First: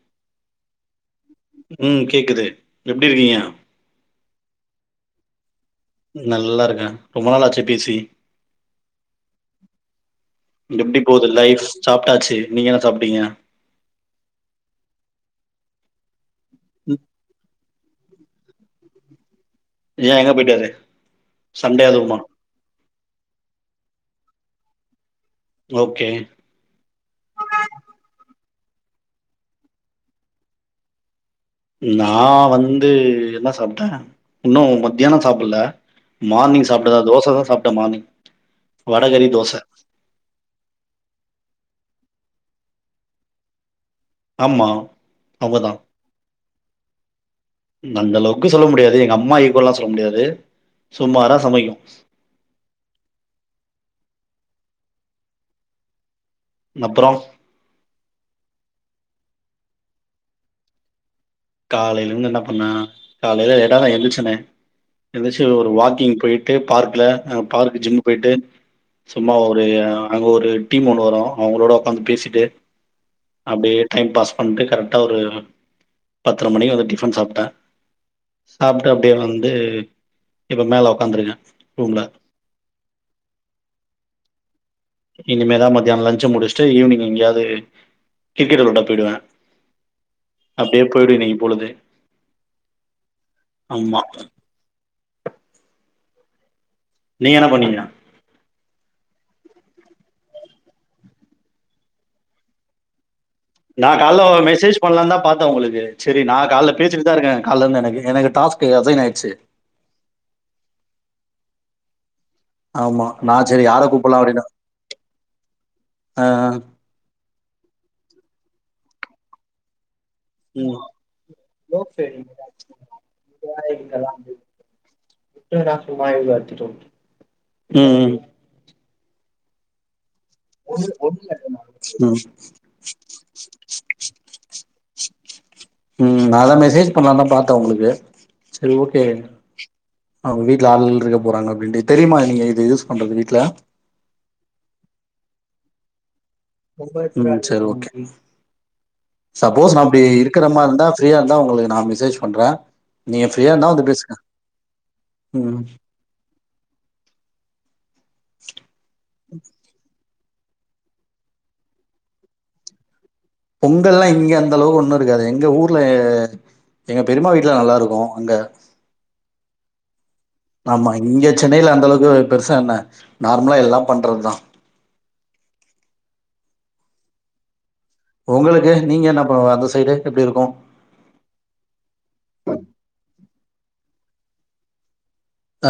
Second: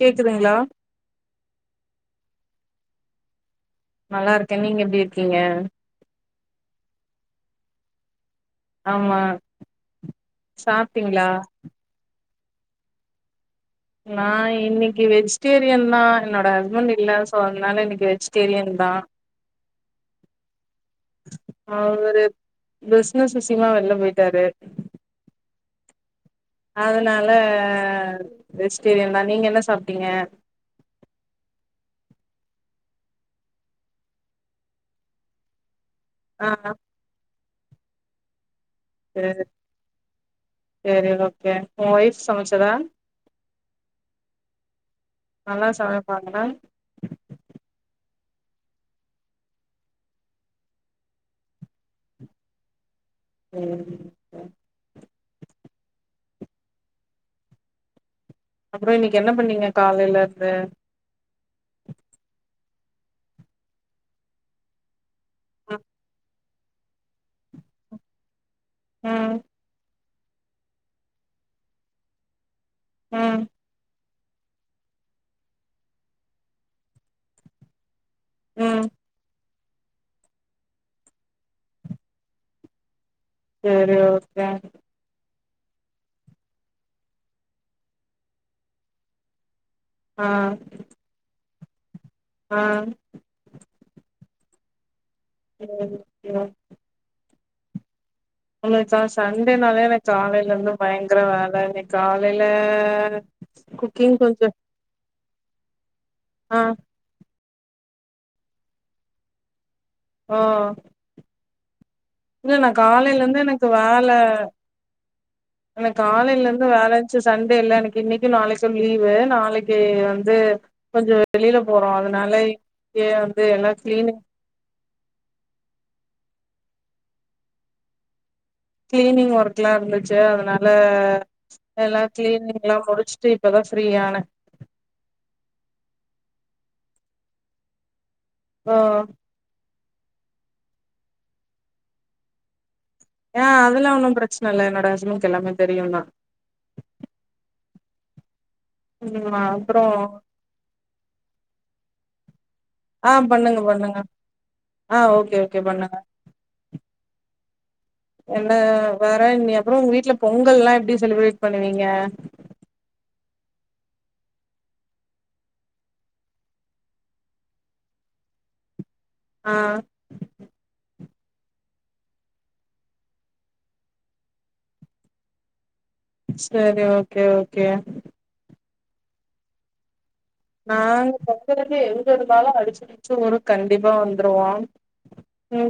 கேக்குதுங்களா ம் கேக்குது எப்டி இருக்கீங்க நல்லா இருக்கே நீங்க எப்டி இருக்கீங்க நல்லா இருக்க ரொம்ப நாள் ஆச்சு பேசி ஆமா எப்டி சாப்ட்டீங்களா போது லைஃப் சாப்ட்டாச்சு நீங்க என்ன சாப்ட்டீங்க நா இன்னிக்கு வெஜிடேரியன் தா என்னோட ஹஸ்பண்ட் இல்ல சோ அதனால இன்னிக்கு வெஜ் டேரியந்தா ஏ எங்க போயிட்டரு சண்டே அதுவுமா அவரு பிசினஸ் விஷியமா வெளில போயிட்டாரு ஓகே அதனால வெஜிடேரியன் தா நீங்கள் என்ன சாப்பிட்டீங்க நா வந்து என்ன சாப்பிட்டே இன்னு மத்தியானம் சாப்பிடல ஆ மார்னிங் சாப்பிட்டதா தோசதா சாப்பிட்ட மார்னிங் வடகறி செரி தோச செரி ஓகே உங்க ஒய்ஃப் சமச்சதா ஆமா நல்லா அவங்கதா சமைப்பாங்களா அந்த அளவுக்குன்னு சொல்ல முடியாது எங்க அம்மா ஈக்வல் எல்லா சொல்ல முடியாது சும்மாரா சமைக்கு ம் அப்புறோ அப்புறோ இன்னைக்கு என்ன பண்ணிங்க காலையில இருந்து காலையில இருந்து என்ன பண்ண காலையில லேட்டா தா எந்திரசனே எந்திரச்சு ஒரு ம் வாக்கிங் போயி ட்டு பார்க்ல பார்க் ஜிம் போயிட்டு சும்மா ம் ஒரு அங்க ஒரு டீம் ஒன்னு வரு அவங்களோட உக்காந்து பேசிட்டு ம் அப்டியே டைம் பாஸ் பண்ணிட்டு கரெக்டா ஒரு பத்தர மணிக்கு வந்து டிபன் சாப்பிட்டேன் ம் சாப்ட்டு அப்டியே வந்து இப்ப மேல உக்காந்துருங்கே ரூம்ல செரி ஓகே இனிமேதா மத்தியான லஞ்ச முடிச்சுட்டு ஈவினிங் எங்கேயாவது கிரிக்கெட் விளையாட போயிடுவே அ போயிடு இன்னைக்கு பொழுது அ அம்மா ம் நீங்க என்ன பண்ணீங்க எங்களுக்கா சண்டேனாலே எனக்கு காலையில இருந்து பயங்கர வேல இன்னைக்கு காலையில நா குக்கிங் காலைல்ல கொஞ்சோ மெசேஜ் பண்ணலா தா பாத்தேன் உங்களுக்கு சேரி நா ஆ காலைல்ல பேச்சியிருந் துதா இருக்கே காலைல இருந்து எனக்கு எனக்கு டாஸ்க் அசைன் ஆயிருச்சு ஓ இல்ல நா ஆமா. காலையில இருந்தே நான் சரி எனக்கு யார வேல கூப்படலாம் அப்படின்னு. எனக்கு ஆ. காலையில இருந்து வேல இருந்துச்சு சண்டே இல்ல எனக்கு இன்னைக்கு நாளைக்கு லீவு நாளைக் கு வந்து ம். கொஞ்சோ வெளியில போறோ அதனால இன்னைக்கே வந்து எல்லா கிளீனிங் [unintelligible] ம் ம் கிளீனிங் ஒர்க்ல்லா இருந்துச்சு அத னால எல்லா ம். கிளீனிங் எல்லா முடிச்சுட்டு இப்பதா ஃப்ரீயானே ம் ம் அதா மெசேஜ் பண்ணலா தா பாத்தே உங்களுக்கு ஓ சரி ஓகே அவுங்க வீட்ல ஆளு ‌கீளு இருக்க போறாங்க அப்டின்ட்டு தெரியுமா உங்ளுக்கு இது யூஸ் பண்றது வீட்ல ஆ அதுல்லா ஒன்னும் பிரச்சன இல்ல என்னோட ஹஸ்பண்ட்க்கு எல்லாமே தெரியும் தா ம் சரி ஓகே ம் சப்போஸ் நா அப்றோ அப்டி இருக்க மார்ருந்தா ஃப்ரீயா இருந்தா உங்களுக்கு நா மெசேஜ் பண்ற ஆ நீங்க ஃப்ரீயா பண்ணுங்க இருந்தா வந்து பண்ணுங்க பேசுங்க ஆ ஓகே ம் ஓகே பண்ணுங்க என்ன வேற வேற இன் அப்புறோ உங்க வீட்ல பொங்கல்லா எப்டி செலிப்ரேட் பண்ணுவீங்க பொங்கல்லா இங்க அந்த அளவுக்கு ஒண்ணும் இருக்காது எங்க ஊர்ல எங்க பெரிம்மா வீட்ல நல்லாயிருக்கும் அங்க ஆ ஆமா இங்க சென்னையில அந்தளவுக்கு பெருசா என்ன நார்மலா எல்லாம் பண்றதுதா சரி ஓகே ஓகே உங்களுக்கு நீங்க என்ன பண்ணுவ அந்த சைடு எப்டி இருக்கும் நாங்க பக்கத்துக்கு எங்க இருந்தாலும் அடிச்சுபுடிச்சு வரு கண்டிப்பா வந்துருவோம்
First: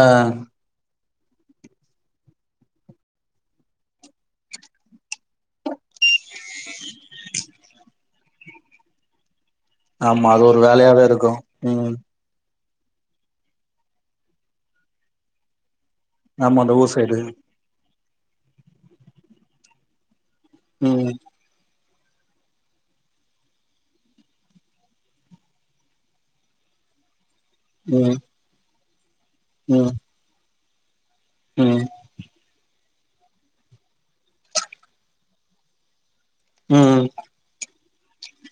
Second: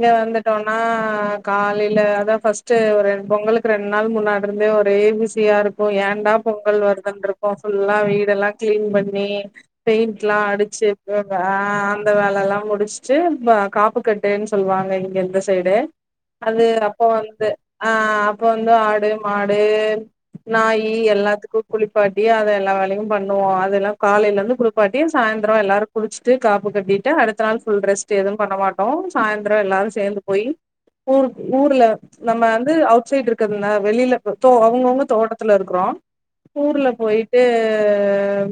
ஆ வந்துட்டோம்னா நா காலையில அதா ஃபர்ஸ்ட்டு ரெண் பொங்கலுக்கு ரெண் நாள் முன்னாடிருந்தே ஒரே பிஸியா இருக்கும் ஏன்டா பொங்கல் வருதுன்னு இருக்கும் ஃபுல்லா வீடெல்லா கிளீன் பண்ணி ஆமா பெயிண்ட்லா அது ஒரு வேலையாவே அடிச்சுட்டு இருக்கு ஆ ம் அந்த வேலல்லா முடிஷ்ச் சு இந்த காப்பு கட்டுன் சொல்லுவாங்க இங்க இந்த சைடு ஆமா அது அந்த ஊர் அப்ப சைடு வந்து ஆ அப்ப வந்து ஆடு மாடு நாய்யி ம் எல்லாத்துக்கு குளிப்பாட்டி அத எல்லா வேலயு பண்ணுவோ அதெல்லா காலையிலந்து குளிப்பாட்டி சாய்ந்திரம் எல்லாரும் குளிச்சுட்டு காப்பு கட்டிட்டு அடுத்த நாள் ஃபுல் ரெஸ்ட் ம் எதுவும் பண்ணமாட்டோம் சாய்ந் த்ரோ ம் எல்லாரும் சேந்து போய்யி ஊர் ஊர்ல ம் நம்ம வந்து அவுட் சைட்ருக் கொஞ்ச நேர் வெளியில போயிட்டு அவங்கவுங்க தோட்டத்துல இருக்றோ ஊர்ல ம் போயிட்டு ஆ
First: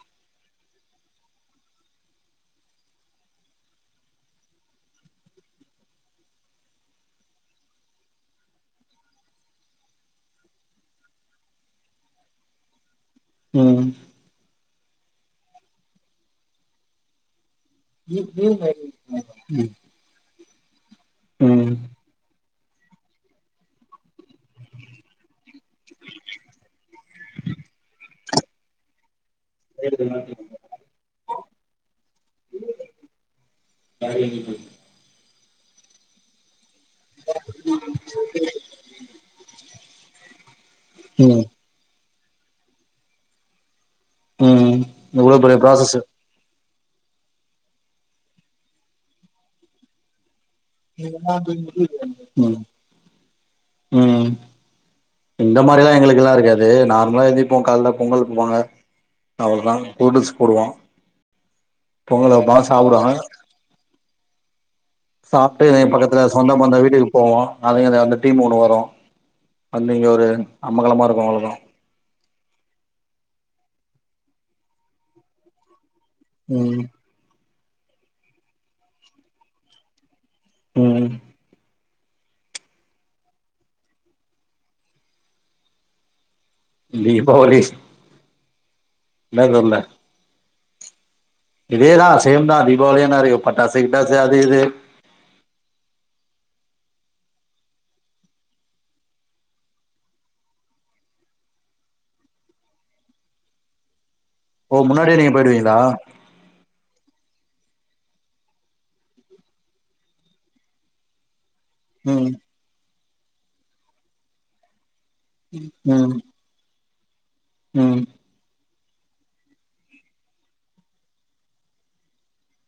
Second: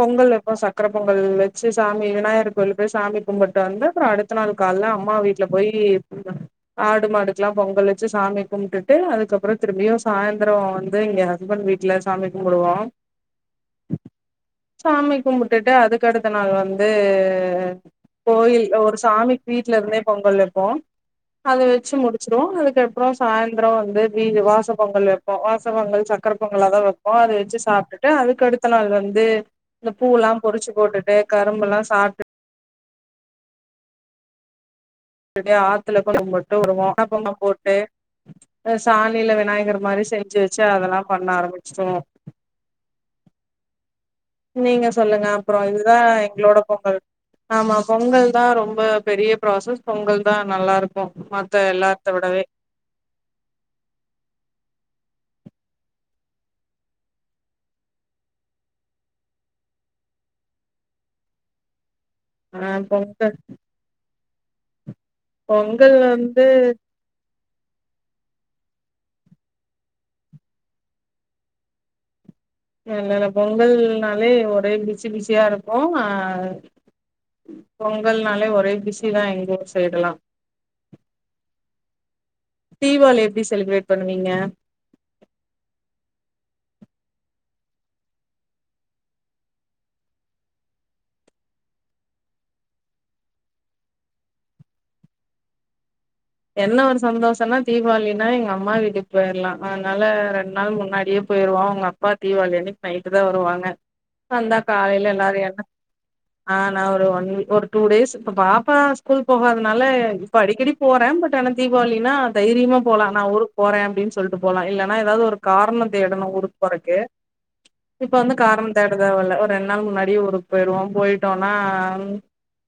பொங்கல் வெப் அப்றோ சக்கர பொங்கல் வச்சு சாமி விநாயகர் கோவில் போய் சாமி கும்பிட்டு வந்து அப்புறம் அடுத்த நாள் கால்ல அம்மா வீட்ல போய் கும்டுவாங்க ஆடு மாடுக்லா பொங்கல் வச்சு சாமி கும்ட்டுட்டு அதுக்கப்புறம் திரும்பியும் சாய்ந்த்ரம் வந்து எங்க ஹஸ்பண்ட் வீட் வீட்ல சாமி கும்பிடுவோ ம் சாமி கும்பிட்டுட்டு அதுக்கு அடுத்த நாள் வந்து கோயில் ஒரு சாமிக் ம் வீட்லருந்தே பொங்கல் வெப்போ அத ம் வெச்சு முடிச் சுடுவோ அதுக்கப்றம் சாய்ந்திரம் வந்து வீவு வாச பொங்கல் வெப்போ வாஸ் பொங்கல் சக்கர பொங்காலா தா வெப்போ அத வெச்சு சாப்ட்டுட்டு அதுக்கு அடுத்த நாள் வந்து இந்த பூல்லா பொறிச்சு போட்டுட்டு கரும்பெல்லா சாப்ட்டு பழய இது அப்டியா ஆத்துல கோலம் போட்டு வருவோம் மா கோலம் போட்டு சாணியில விநாயகர் மாரி செஞ்சு வச்சு அதெல்லாம் பண்ண ஆரம்பிச் ச்சிடுவோ ம் நீங்க சொல்லுங்க இவ்ளோ பெரிய அப்பறம் ப்ராசஸு இதுதா எங்ளோட பொங்கல் ஆமா பொங்கல் தா ரொம்ப பெரிய ப்ராசஸ் பொங்கல் தா நல்லாருக் கு மத்த எல்லாத்த விடவே ம் ம் இந்த மாரில்லா எங்களுக்குல்லா இருக்காது நார்மலா எந்திப்போ கால்ல பொங்கல் புவாங்க அவ்ளதா புது ட்ரெஸ் போடுவோம் பொங்கல் வெப்பாங் ஆ சாப்டுவாங்க பொங்கல் சாப்ட்டு எ பொங்கல் பக்கத்துல வந்து சொந்த பந்த வீட்டுக்கு போவோ அதுங்க வந்து டீம் ஒன்று வரு வந்து இங்க ஒரு அம்மகலமாக இருக்கு அவ்ளோதா இல் இல பொங்கல்னாலே ஒரே பிஸி பிஸியா இருக்கு அ ம் பொங்கல்னாலே ஒரே பிஸி தா எங்க ஊர் சைடு ல்லா ம் தீவாளி எப்டி செலிப்பிரேட் பண்ணுவீங்க தீபாவளி ஸ் என்ன சொல்ல இதே தா சேம் தா தீபாவளி என்ன இருக்கு பட்டாசு கிட்டாசு அது இது என்ன ஒரு சந்தோஷனா தீவாளினா எங்க அம்மா வீட்டுக்கு போயிடலா அதனால ரெண்டு நாள் முன்னாடியே போயிருவோ உங்க அப் பா தீவாளி அன்னைக்கி நைட்டு தா வருவாங்க வந்தா ஓ காலைல முன்னாடியே நீங்க எல்லாரு என்ன போயிடுவீங்களா ஆ நா ஒரு ஒன் ஒரு டூ டேஸ் இப்ப பாப்பா ஸ்கூல் போகாததுனால இப்ப அடிக்கடி போ வே பட் ஆனா தீபாவளினா ம் தைரியமா போலா நா ஊருக்கு போறே அப்டின்னு சொல்ட்டு போலா இல்லன்னா ஏதாவது ஒரு காரண ம் தேடணு ஊருக்கு போறக்கு ம் இப்ப வந்து காரணம் தேட தேவ இல்ல ஒரு ரெண்டு நாள் முன்னாடியே ஊருக்கு போய்ருவோ போயிட்டோனா ம்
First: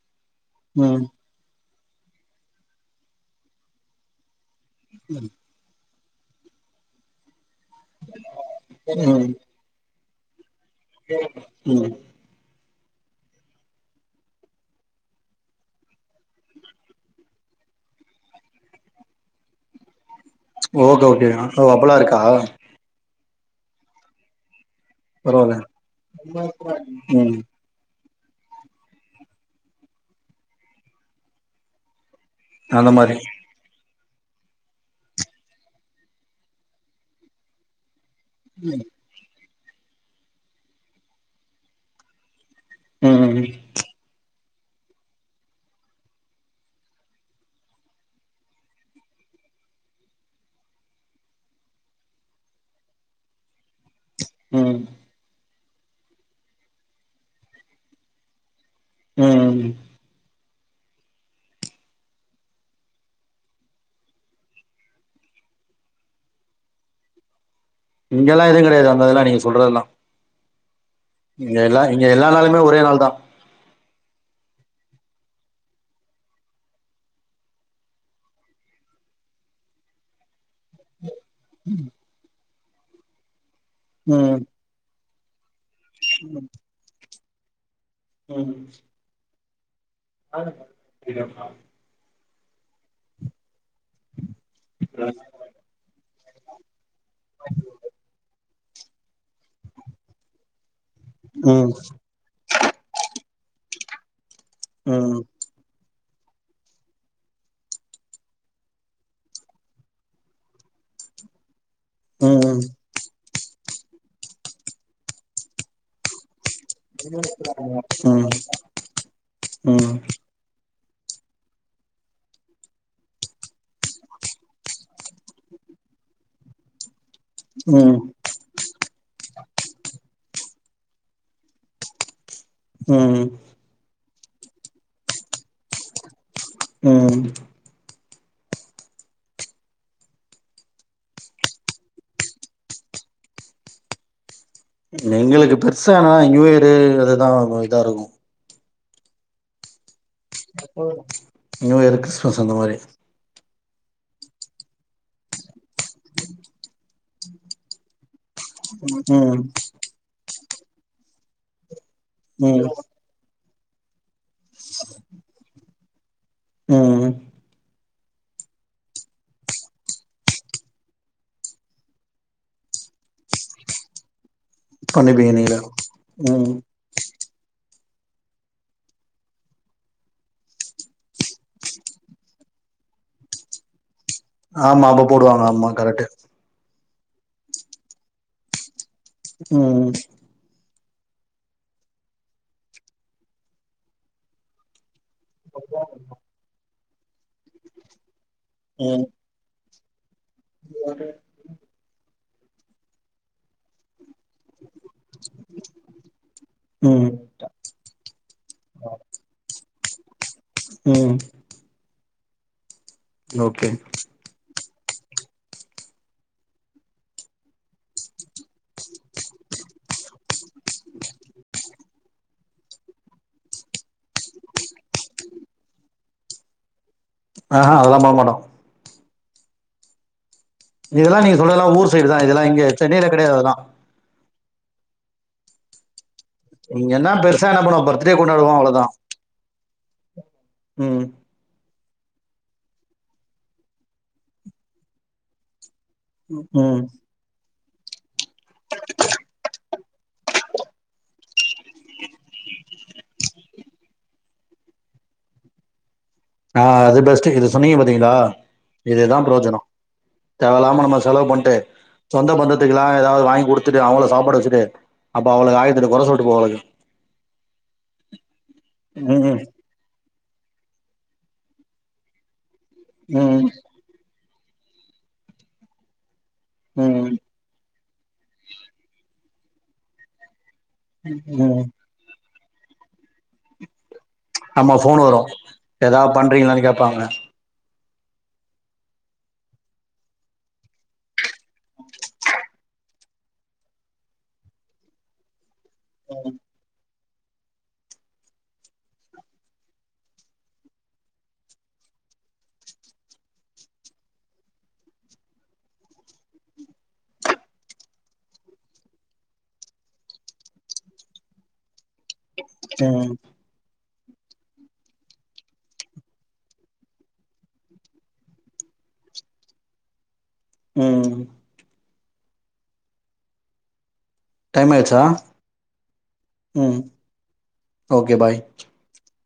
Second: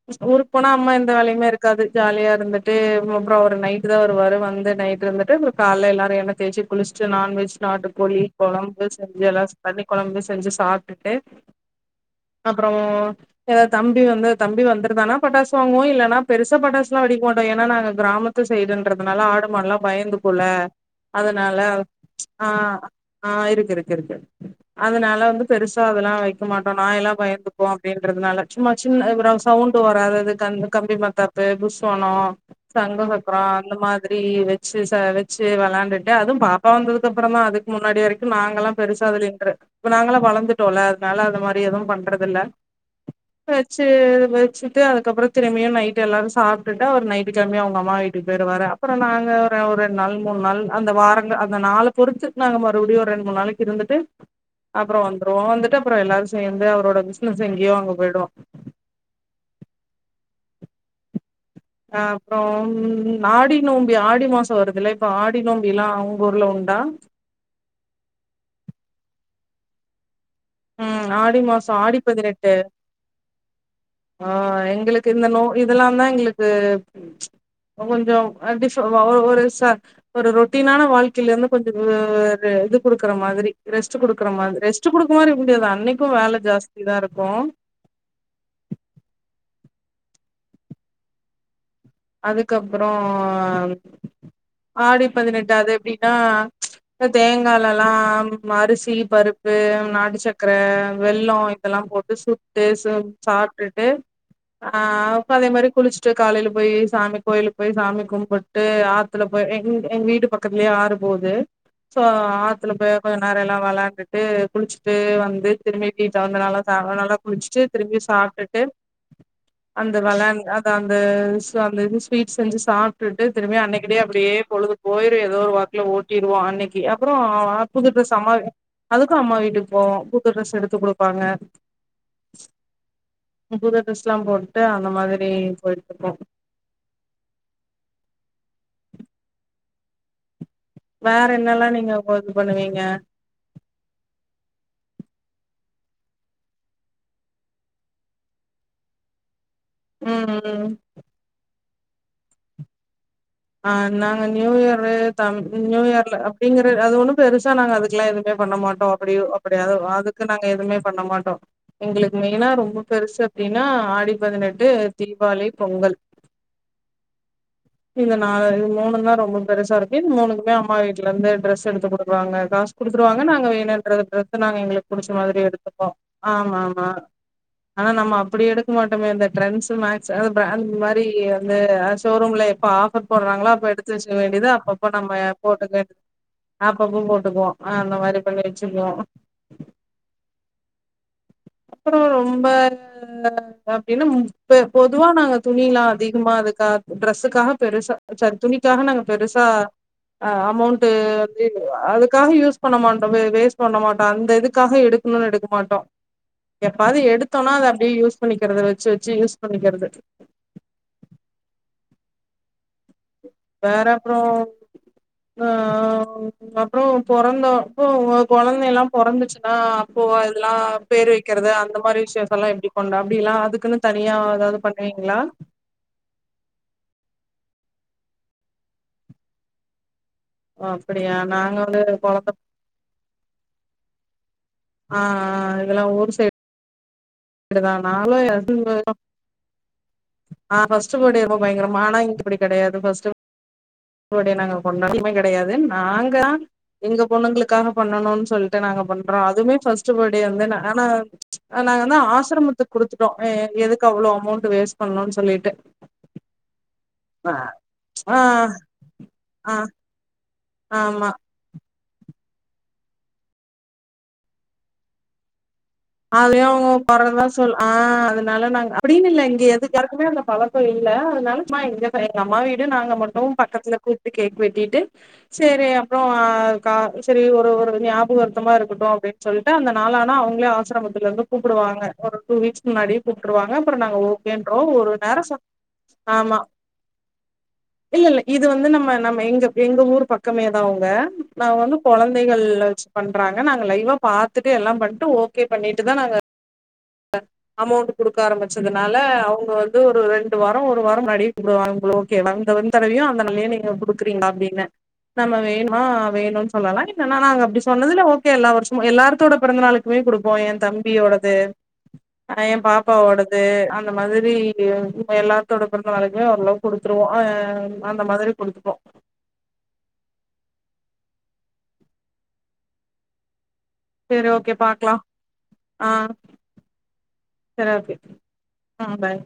மிஸ் ஊருக்கு போனா அம்மா ம் எந்த வேலையுமே இருக்காது ஜாலியா இருந்துட்டு ம் அப்பறோ அவர் நைட் தா வருவாரு வந்து நைட் டு வந்துட்டு இ கால்ல எல்லாரு எண்ண தேய்ச்சு குளிச்சிட்டு நான்வெஜ் நாட்டுக்கோழி கொழம்பு செஞ்சு எல்லாரு தண்ணி கொழம்பு செஞ்சு சாட் டே ம் அப்பறோ ஏதாவது தம்பி வந்து தம்பி வந்துருதான்னா பட்டாசு வாங்குவோ இல்லனா பெருசா பட்டாசுல்லா வெடிக்க மாட்டோ ஏனா நாங்க கிராமத்து சைடுன்றதுனால ஆடு மாடல்லா பயந்து வுல ஓகே ஓகே அதனால ஓ அப்பல்லா இருக்கா ஆ ஆ இருக்கு இருக்கு இருக்கு அதனால வந்து பரவால்ல பெருசா அதெல்லா வக்க மாட்டோ நாய் எல்லா ம் பயந்துக் கு அப்டின்றதுனால சும்மா சின்ன அதே பிரா சவுண்டு வராதது கம் கம்பி மாத்தாப்பு புஸ்வானோ அந்த சங்கு மாரி சக்கரோ அந்த மாதிரி வச் சீச வச்சு வெளாண்டுட்டு அதுவு பாப்பா வந்ததுக்கு அப்பற தா அதுக் கு முன்னாடி வரைக்கு நாங்களா பெருசா வெலின்ற இப்ப நாங்க எல்லா வளந்துட்டோல அதனால அது மாறி எதுவு பண்றது இல்ல ம் ம் அ சே டு வச்சுட்டு அதுக்கப்பறோ திரும்பியு நைட் எல்லாரு சாப்டுட்டு அவர் நைட் கம்மா அவங்க அம்மா வீட்டுக்கு போயிருவாரு அப்பறம் நாங்க ரெண்டு நாள் மூணு நாள் அந்த வாரங்க அந்த நாலு பொறுத்து நாங்க மறுபடியு ஒரு ரெண்டு மூணு நாளைக்கு இருந்துட்டு ம் ம் அப்றோ வந்துரு வந்துட்டு அப்பறோ எல்லாரு சேந்து அவரோட பிசினஸ் எங்கேயோ அங்க போயிடுவோ ம் ஆ அப்றோ ம் ஆடி நோம்பி ஆடி மாசோ வருதுல இப்போ ஆடி நோம்பி எல்லா உங்க ஊர்ல உண்டா இங்கெல்லா எது கெடையாது அந்தெல்லா நீங்க சொல்றதெல்லா ம் ஆடி இங்க மாசோ எல்லா ஆடி இங்க எல்லா பதினெட்டு நாளுமே ஒரே நாள் தா ஆ எங்களுக்கு இந்த நோ இதெல்லா தா எங்களுக்கு கொஞ்சோ அ டிஃப வ ஒரு ச ஒரு ரொட்டீனான வாழ்க் கைலேந்து கொஞ்சோ வ ஒரு இது குடுக்குற மாதிரி ரெஸ்ட் குடுக்குற ம் மாதிரி ரெஸ்ட் குடுக்க மாறி முடியதா இன்னைக்கு வேல ஜாஸ்தி தா ருக்கு ம் [unintelligible] அதுக்கப்றோ ஆடி பதினெட்டு அது எப்டின்னா தேங்காலல்லா அரிசி பருப்பு நாட்டு சக் கர வெள்ளோ ம் இதெல்லா போட்டு சுட்டு சாப்டுட்டு ஆ ம் அப்ழ அதே மாறி குளிச்சுட்டு காலையில போயி சாமி கோயிலுக்கு போய் சாமி கும்பிட்டு ஆத்துல போய் எ எங்க வீட்டு பக்கத்துலயே ஆறு போது சோ ம் ம் ஆத்துல போய் கொஞ்சோ நேரோ எல்லா வெளாண்டுட்டு குளிச்சு ட்டு வந்து திரும்பிட்டு வந்தனால நல்லா குடிச்சுட்டு திரும்பி சாப்டுட்டு அந்த வெளா அந்த அந்த ஸ்வீட்ஸ் செஞ்சு சாப்ட்டு திரும்ப அன்னைக்கு டே அப்டியே பொழுது பொயிரு ஏதோ ஒரு வாக்குல ஓட்டிடுவோ அன்னைக்கு அப்றோ புது ம் ம் டிரெஸ் அம்மா அதுக்கு அம்மா வீட்டுக்கு போவோ புது ட்ரெஸ் எடுத்து குடுப்பாங்க ம் புது டிரெஸ்ல்லா போட்டு அந்த மாதிரி பொயிட்டுப்போ ம் வேற என்னல்லா நீங்க இது பண்ணுவீங்க எங்ளுக்கு பெருசா ஆனா நியூ இயரு அதுதா இதா இருக்கு ம் ம் நியூ இயர் கிறிஸ்மஸ் அந்த மாரி அ நாங்க நியூஇயர் த நியூ இயர்ல அப்டிங்ற அது ஒண்ணு பெருசா நாங்க அதுக்கெல்லா நா எதுமே பண்ண மாட்டோ அப்டிய ம் அப்டியாது அதுக்கு நாங்க எதுமே பண்ண மாட்டோ எங்ளுக் மெயினா ம் ரொம்ப பெருசு அப்டின்னா ஆடி பதினெட்டு தீபாவளி பொங்கல் ம் ம் இந்த நால இது மூணு தா ரொம்ப பெருசா இருக்கு இந்த மூனுக்குமே அம்மா வீட்ல இருந்து டிரெஸ் எடுத்து குடுக்குவாங்க கா சு குடுத்துருவாங்க நாங்க வேணுன்ற நாங்க எங்ளுக்கு புடிச்ச பண்ணிப்பீங்க மாதிரி நீங்களே எடுத்துப்போ ம் ஆமா ஆமா ஆனா நம்ம அப்டி எடுக்க மாட்டமே அந்த டரெண்ட்ஸ் மேக்ஸ் அந்த மாறி வந்து ஷோரூம்ல எப்ப ஆஃபர் போடுறாங்ளோ அப்ப எடுத்து வச்சுக்க வேண்டியது ஆமா அப்ப்ப அப்ப நம்ம போடுவாங்க ஆமா போட்டுக்க வேண் கரெக்ட்டு அப்பப்ப போட்டுக்குவோ அந்த மாறி பண்ணி வச்சிக்குவோ ம் அப்றோ ரொம்ப அப்டின்னா பொதுவா நாங்க துணில்லா அதிகமா அதுக்காக டரெஸ்க்காக பெருசா சாரி துணிக்காக நாங்க ம் பெருசா சா அமௌண்ட்டு அதுக்காக யூஸ் பண்ண மாட்டோ வே வேஸ்ட் பண்ண மாட்டோ அந்த இதுக்காக எடுக்கணுனு எடுக்க மாட்டோ எப்பயாது ம் எடுத்தோனா அத அப்படியே யூஸ் பண்ணிக்கிறது வச்சு வச்சு யூஸ் பண்ணிக்கிறது ம் ஓகே வேற அப்றோ அ அப்றோ பொறந்தப்போ குழந்தை எல்லா பொறந்துச்சுன்னா அப்போ இதெல்லா பேர் வைக்கிறது அந்த மாதிரி விஷ்யோ அதெல்லா எப்டி கொண்டா அப்டில்லா அதுக்குன்னு தனியா ஏதாவ்து பண்ணுவீங்ளா ஆ அதல்லா பண்ண மாட்டோ ஓ அப்டியா இதெல்லா நீங்க நாங்க சொல்றதுலா வந்து ஊர் சைடு தா கொழந்த இதெல்லா இங்க சென்னையில கெடையாது அதுல்லா அ அ இதெல்லா ஊர் சைடு இங்க என்ன பெரு [unintelligible] நா ஃபஸ்ட்டு ம் பேர்டே அப்போ பயங்ரமான ஆனா இப்டி கெடையாது ஃபஸ்ட்டு நாங்க கொண்டாடுனதுமே கெடையாது நாங்க தா ம் எங்க பொண்ணுங்களுக்காக பண்ணணு சொ சொல்ட்டு நாங்க பண்றோ அதுவ்மே ஃபஸ்ட் பேர்டோ வந்து ஆனா நா வந்து ஆசிரமத்துக்கு குடுத்துட்டோ எ எதுக்கு அவ்ளோ அமௌண்ட் வேஸ்ட் பண்ணணுன் சொல்லிட்டு ஆ அது பெஸ்ட் ஆ இது சொன்னீங்க பாத்தீங்களா ஆ இதுதா ஆ புரோஜனோ தேவெல்லாம நம்ம ஆமா செலவு பண்ட்டு சொந்த பந்தத்துக்குல்லா எதாவ்து வாங்கி குடுத்துட்டு அவங்கள சாப்பாட வச்சுட்டு அப்ப அவளுக ஆய்ரத்தெட்டு கொற சொல்ட்டு அதையு போவாளுக அவங்க கொறதா சொல்லுவா ஆ அதனால நாங்க அப்டின்னு இல் ம் இங்க எதுக் யாருக்குமே அந்த பழக்கோ இல்ல அதனால சும்மா எங்க எங்க அம்மா வீடு நாங்க மட்டு ம் பக்கத்துல கூப்ட்டு கேக் வெட்டிட்டு செரி அப்பறோ க ம் சரி ஒரு ஒரு நியாபகார் த்தமா இருக்கட்டு அப்டின்னு சொல்ட்டு அந்த நாளானா அவங்களே ஆசிரமத்துலருந்து ம் கூப்புடுவாங்க ஒரு டூ வீக்ஸ் முன்னாடியே கூப்ட்டுருவாங்க அப்பறோ நாங்க ஒ ஆமா ஃபோன் வரு எதா பண்றீங்களான்னு கேப்பாங்க இல்லல்ல இது வந்து நம்ம நம்ம எங்க எங்க ஊர் பக்கமேதா அவங்க நாங்க வந்து கொழந்தைகள்ள வச் பண்றாங்க நாங்க லைவா பாத்துட்டு எல்லாம் பண்ட்டு ஓகே பண்ணிட்டுதா நாங்க [inaudible] அமௌண்ட் குடுக்க ஆரம்பிச்சதுனால அவங்க வந்து ஒரு ரெண்டு வாரோ ஒரு வாரோ முன்னாடியே கூப்டுவாங்க ப்ரோ கே வந்த வந் தடவயு அந்த நாள்லே நீங்க குடுக்குறீங்களா அப்டின்னு நம்ம வேணுமா வேணுன் சொல்லலா இல்லனா நாங்க அப்டி சொன்னதுல்ல ஓகே எல்லா வருஷமு எல்லார்த்தோட பெறந்தநாளுக்குமே குடு க்வோ எ தம்பியோடது அ எ ம் பாப்பாவோடது அந் அந்த மாதிரி எல்லாத்தோட பெறந்த நாளைக்குமே ஓரளவு குடுத்துடுவோ அ அந்த மாதிரி குடுத்துப்போ ம் செரி ஓகே டைம் பாக்கலா ஆயிடுச்சா ஆ ம் செரி ஓகே ஆ பாய்